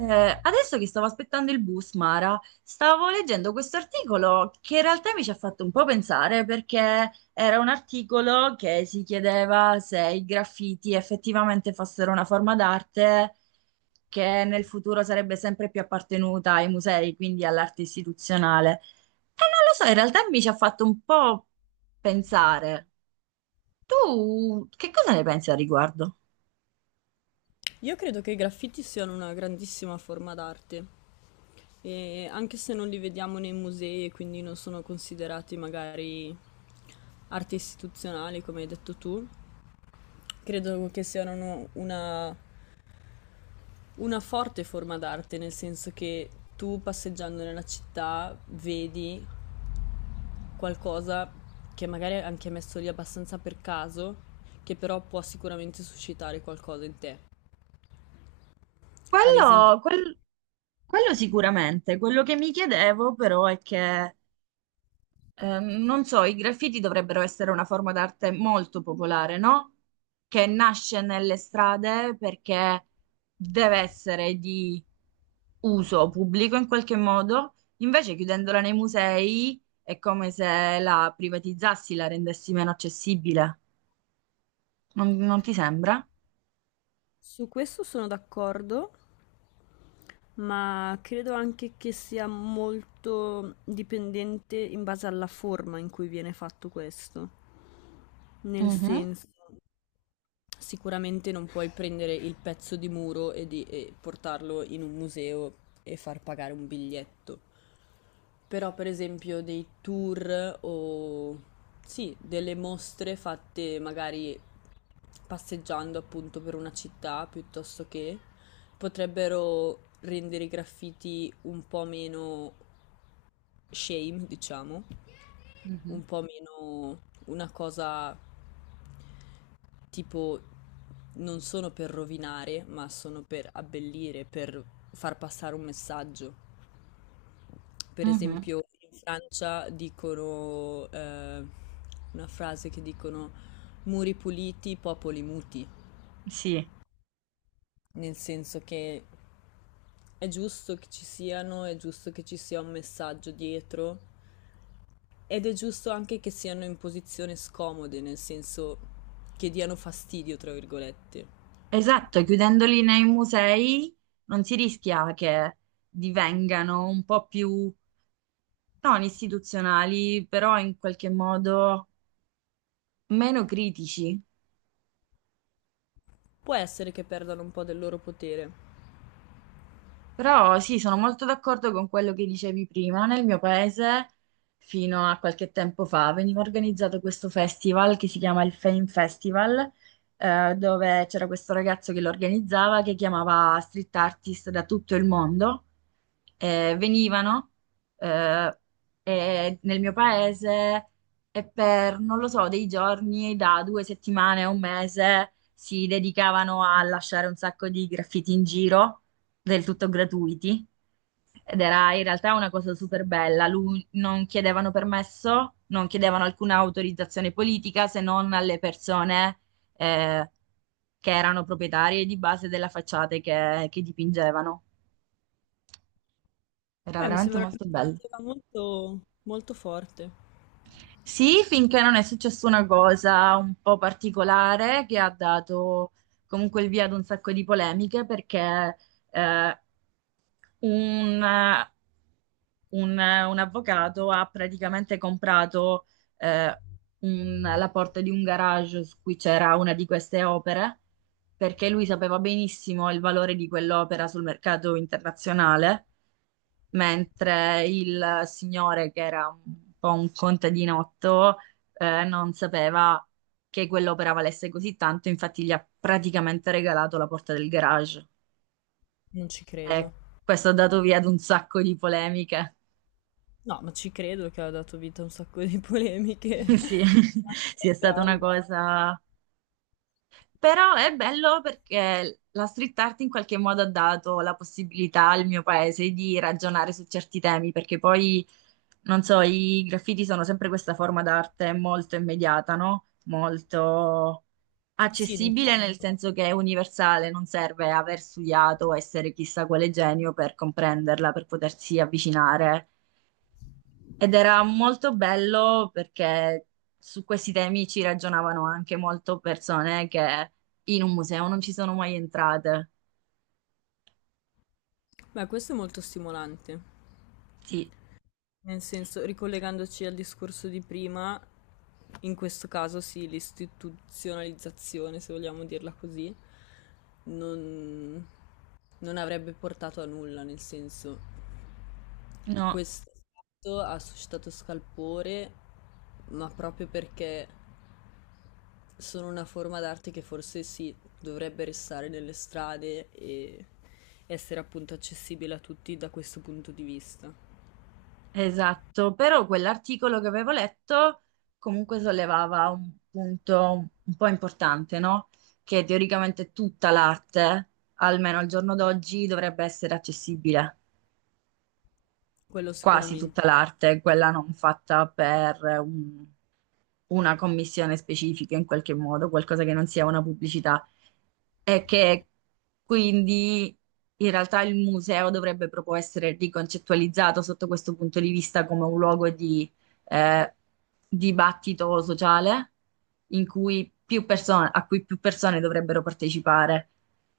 Adesso che stavo aspettando il bus, Mara, stavo leggendo questo articolo che in realtà mi ci ha fatto un po' pensare, perché era un articolo che si chiedeva se i graffiti effettivamente fossero una forma d'arte che nel futuro sarebbe sempre più appartenuta ai musei, quindi all'arte istituzionale. E non lo so, in realtà mi ci ha fatto un po' pensare. Tu che cosa ne pensi al riguardo? Io credo che i graffiti siano una grandissima forma d'arte, e anche se non li vediamo nei musei e quindi non sono considerati magari arte istituzionale, come hai detto tu, credo che siano una forte forma d'arte, nel senso che tu passeggiando nella città vedi qualcosa che magari è anche messo lì abbastanza per caso, che però può sicuramente suscitare qualcosa in te. Ad esempio, Quello, quel- Quello sicuramente, quello che mi chiedevo però è che, non so, i graffiti dovrebbero essere una forma d'arte molto popolare, no? Che nasce nelle strade perché deve essere di uso pubblico in qualche modo, invece chiudendola nei musei è come se la privatizzassi, la rendessi meno accessibile. Non ti sembra? su questo sono d'accordo. Ma credo anche che sia molto dipendente in base alla forma in cui viene fatto questo. Nel Mhm, senso, sicuramente non puoi prendere il pezzo di muro e portarlo in un museo e far pagare un biglietto. Però per esempio dei tour o sì, delle mostre fatte magari passeggiando appunto per una città piuttosto che potrebbero rendere i graffiti un po' meno shame, diciamo, mhm, un po' meno una cosa tipo non sono per rovinare, ma sono per abbellire, per far passare un messaggio. Per mhm. esempio, in Francia dicono una frase che dicono muri puliti, popoli muti, Sì. nel senso che è giusto che ci siano, è giusto che ci sia un messaggio dietro ed è giusto anche che siano in posizione scomode, nel senso che diano fastidio, tra virgolette. Esatto, chiudendoli nei musei non si rischia che divengano un po' più non istituzionali, però in qualche modo meno critici? Può essere che perdano un po' del loro potere. Però sì, sono molto d'accordo con quello che dicevi prima. Nel mio paese, fino a qualche tempo fa, veniva organizzato questo festival che si chiama il Fame Festival, dove c'era questo ragazzo che lo organizzava, che chiamava street artist da tutto il mondo. Venivano eh, e Nel mio paese e per, non lo so, dei giorni, da 2 settimane a 1 mese, si dedicavano a lasciare un sacco di graffiti in giro, del tutto gratuiti, ed era in realtà una cosa super bella. Lui non chiedevano permesso, non chiedevano alcuna autorizzazione politica se non alle persone eh, che erano proprietarie di base della facciata che dipingevano. Era Beh, mi veramente sembra molto bello. un'iniziativa molto, molto forte. Sì, finché non è successa una cosa un po' particolare che ha dato comunque il via ad un sacco di polemiche, perché eh, un, eh, un avvocato ha praticamente comprato eh, la porta di un garage su cui c'era una di queste opere, perché lui sapeva benissimo il valore di quell'opera sul mercato internazionale, mentre il signore, che era un po' un contadinotto, non sapeva che quell'opera valesse così tanto, infatti gli ha praticamente regalato la porta del garage. Non ci Eh, credo. Questo ha dato via ad un sacco di polemiche. No, ma ci credo che ha dato vita a un sacco di polemiche. Sì, Ma sì, è anche stata una reali. cosa. Però è bello perché la street art in qualche modo ha dato la possibilità al mio paese di ragionare su certi temi, perché poi, non so, i graffiti sono sempre questa forma d'arte molto immediata, no? Molto Sì, accessibile, nel d'impatto. senso che è universale, non serve aver studiato o essere chissà quale genio per comprenderla, per potersi avvicinare. Ed era molto bello perché su questi temi ci ragionavano anche molto persone che in un museo non ci sono mai entrate. Beh, questo è molto stimolante. Sì, Nel senso, ricollegandoci al discorso di prima, in questo caso sì, l'istituzionalizzazione, se vogliamo dirla così, non, non avrebbe portato a nulla, nel senso, no, questo fatto ha suscitato scalpore, ma proprio perché sono una forma d'arte che forse sì, dovrebbe restare nelle strade e essere appunto accessibile a tutti da questo punto di vista. esatto. Però quell'articolo che avevo letto comunque sollevava un punto un po' importante, no? Che teoricamente tutta l'arte, almeno al giorno d'oggi, dovrebbe essere accessibile. Quello Quasi tutta sicuramente, l'arte, quella non fatta per una commissione specifica in qualche modo, qualcosa che non sia una pubblicità, e che quindi in realtà il museo dovrebbe proprio essere riconcettualizzato sotto questo punto di vista come un luogo di eh, dibattito sociale in cui più persone, a cui più persone dovrebbero partecipare.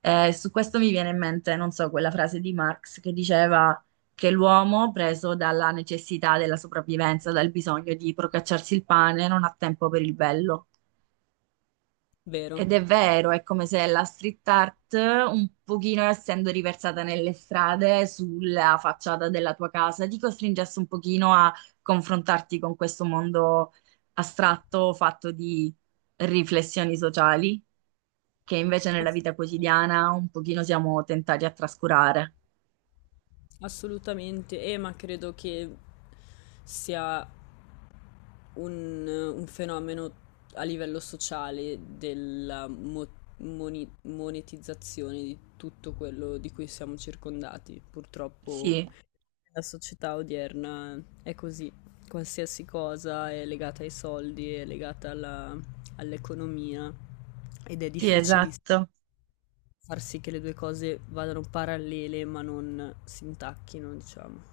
Su questo mi viene in mente, non so, quella frase di Marx che diceva che l'uomo, preso dalla necessità della sopravvivenza, dal bisogno di procacciarsi il pane, non ha tempo per il bello. vero. Ed è vero, è come se la street art, un pochino essendo riversata nelle strade, sulla facciata della tua casa, ti costringesse un pochino a confrontarti con questo mondo astratto, fatto di riflessioni sociali, che invece nella Ass- vita quotidiana un pochino siamo tentati a trascurare. Assolutamente, ma credo che sia un fenomeno a livello sociale della monetizzazione di tutto quello di cui siamo circondati. Purtroppo Sì, la società odierna è così, qualsiasi cosa è legata ai soldi, è legata all'economia ed è sì, difficilissimo esatto. far sì che le due cose vadano parallele ma non si intacchino, diciamo.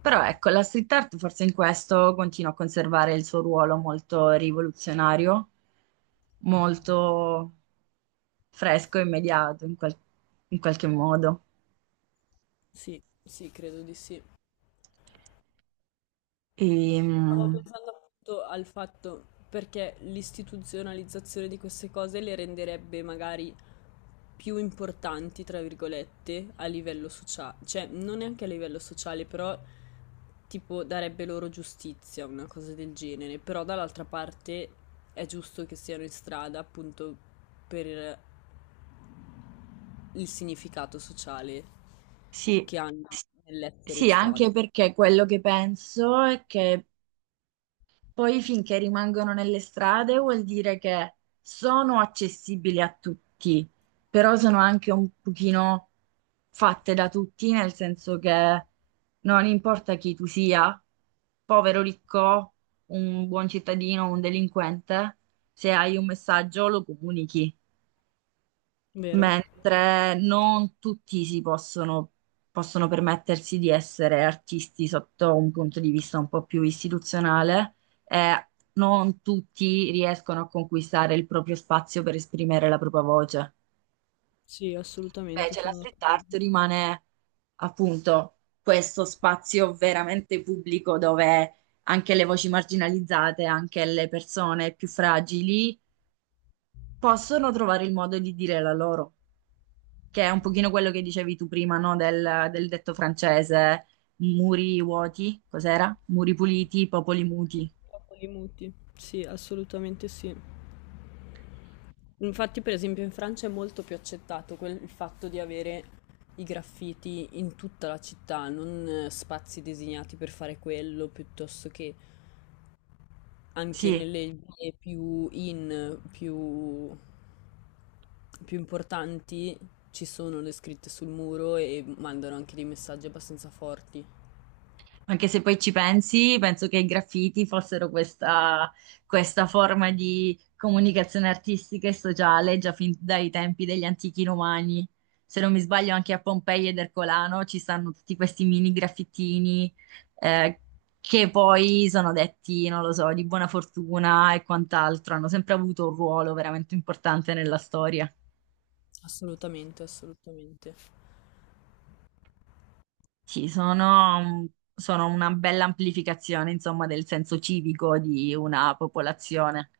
Però ecco, la street art forse in questo continua a conservare il suo ruolo molto rivoluzionario, molto fresco e immediato in, in qualche modo. Sì, credo di sì. E, Stavo mm, pensando appunto al fatto perché l'istituzionalizzazione di queste cose le renderebbe magari più importanti, tra virgolette, a livello sociale, cioè non neanche a livello sociale, però tipo darebbe loro giustizia, una cosa del genere, però dall'altra parte è giusto che siano in strada appunto per il significato sociale sì, che hanno S- nell'essere in sì, strada. anche perché quello che penso è che poi, finché rimangono nelle strade, vuol dire che sono accessibili a tutti, però sono anche un pochino fatte da tutti, nel senso che non importa chi tu sia, povero, ricco, un buon cittadino, un delinquente, se hai un messaggio lo comunichi, Vero? mentre non tutti si possono, possono permettersi di essere artisti sotto un punto di vista un po' più istituzionale, e non tutti riescono a conquistare il proprio spazio per esprimere la propria voce. Sì, assolutamente Invece la sono street d'accordo. art rimane appunto questo spazio veramente pubblico dove anche le voci marginalizzate, anche le persone più fragili possono trovare il modo di dire la loro, che è un pochino quello che dicevi tu prima, no? Del detto francese, muri vuoti, cos'era? Muri puliti, popoli muti. Dopo li muti. Sì, assolutamente sì. Infatti, per esempio, in Francia è molto più accettato il fatto di avere i graffiti in tutta la città, non spazi designati per fare quello, piuttosto che anche Sì. nelle vie più importanti ci sono le scritte sul muro e mandano anche dei messaggi abbastanza forti. Anche se poi ci pensi, penso che i graffiti fossero questa, questa forma di comunicazione artistica e sociale già fin dai tempi degli antichi romani. Se non mi sbaglio, anche a Pompei ed Ercolano ci stanno tutti questi mini graffittini eh, che poi sono detti, non lo so, di buona fortuna e quant'altro. Hanno sempre avuto un ruolo veramente importante nella storia. Assolutamente, assolutamente. Sì, sono, sono una bella amplificazione, insomma, del senso civico di una popolazione.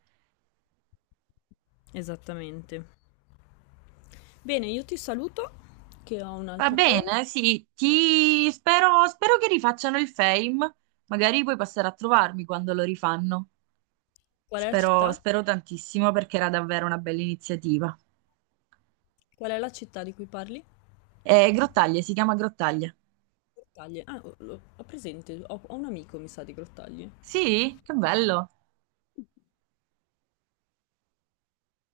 Esattamente. Bene, io ti saluto, che ho Va un'altra call. bene, sì, ti spero, spero che rifacciano il Fame, magari puoi passare a trovarmi quando lo rifanno. Qual è la Spero, città? spero tantissimo perché era davvero una bella iniziativa. Qual è la città di cui parli? Grottaglie, si chiama Grottaglie. Grottaglie. Ah, ho presente, ho un amico, mi sa, di Grottaglie. Sì, che bello.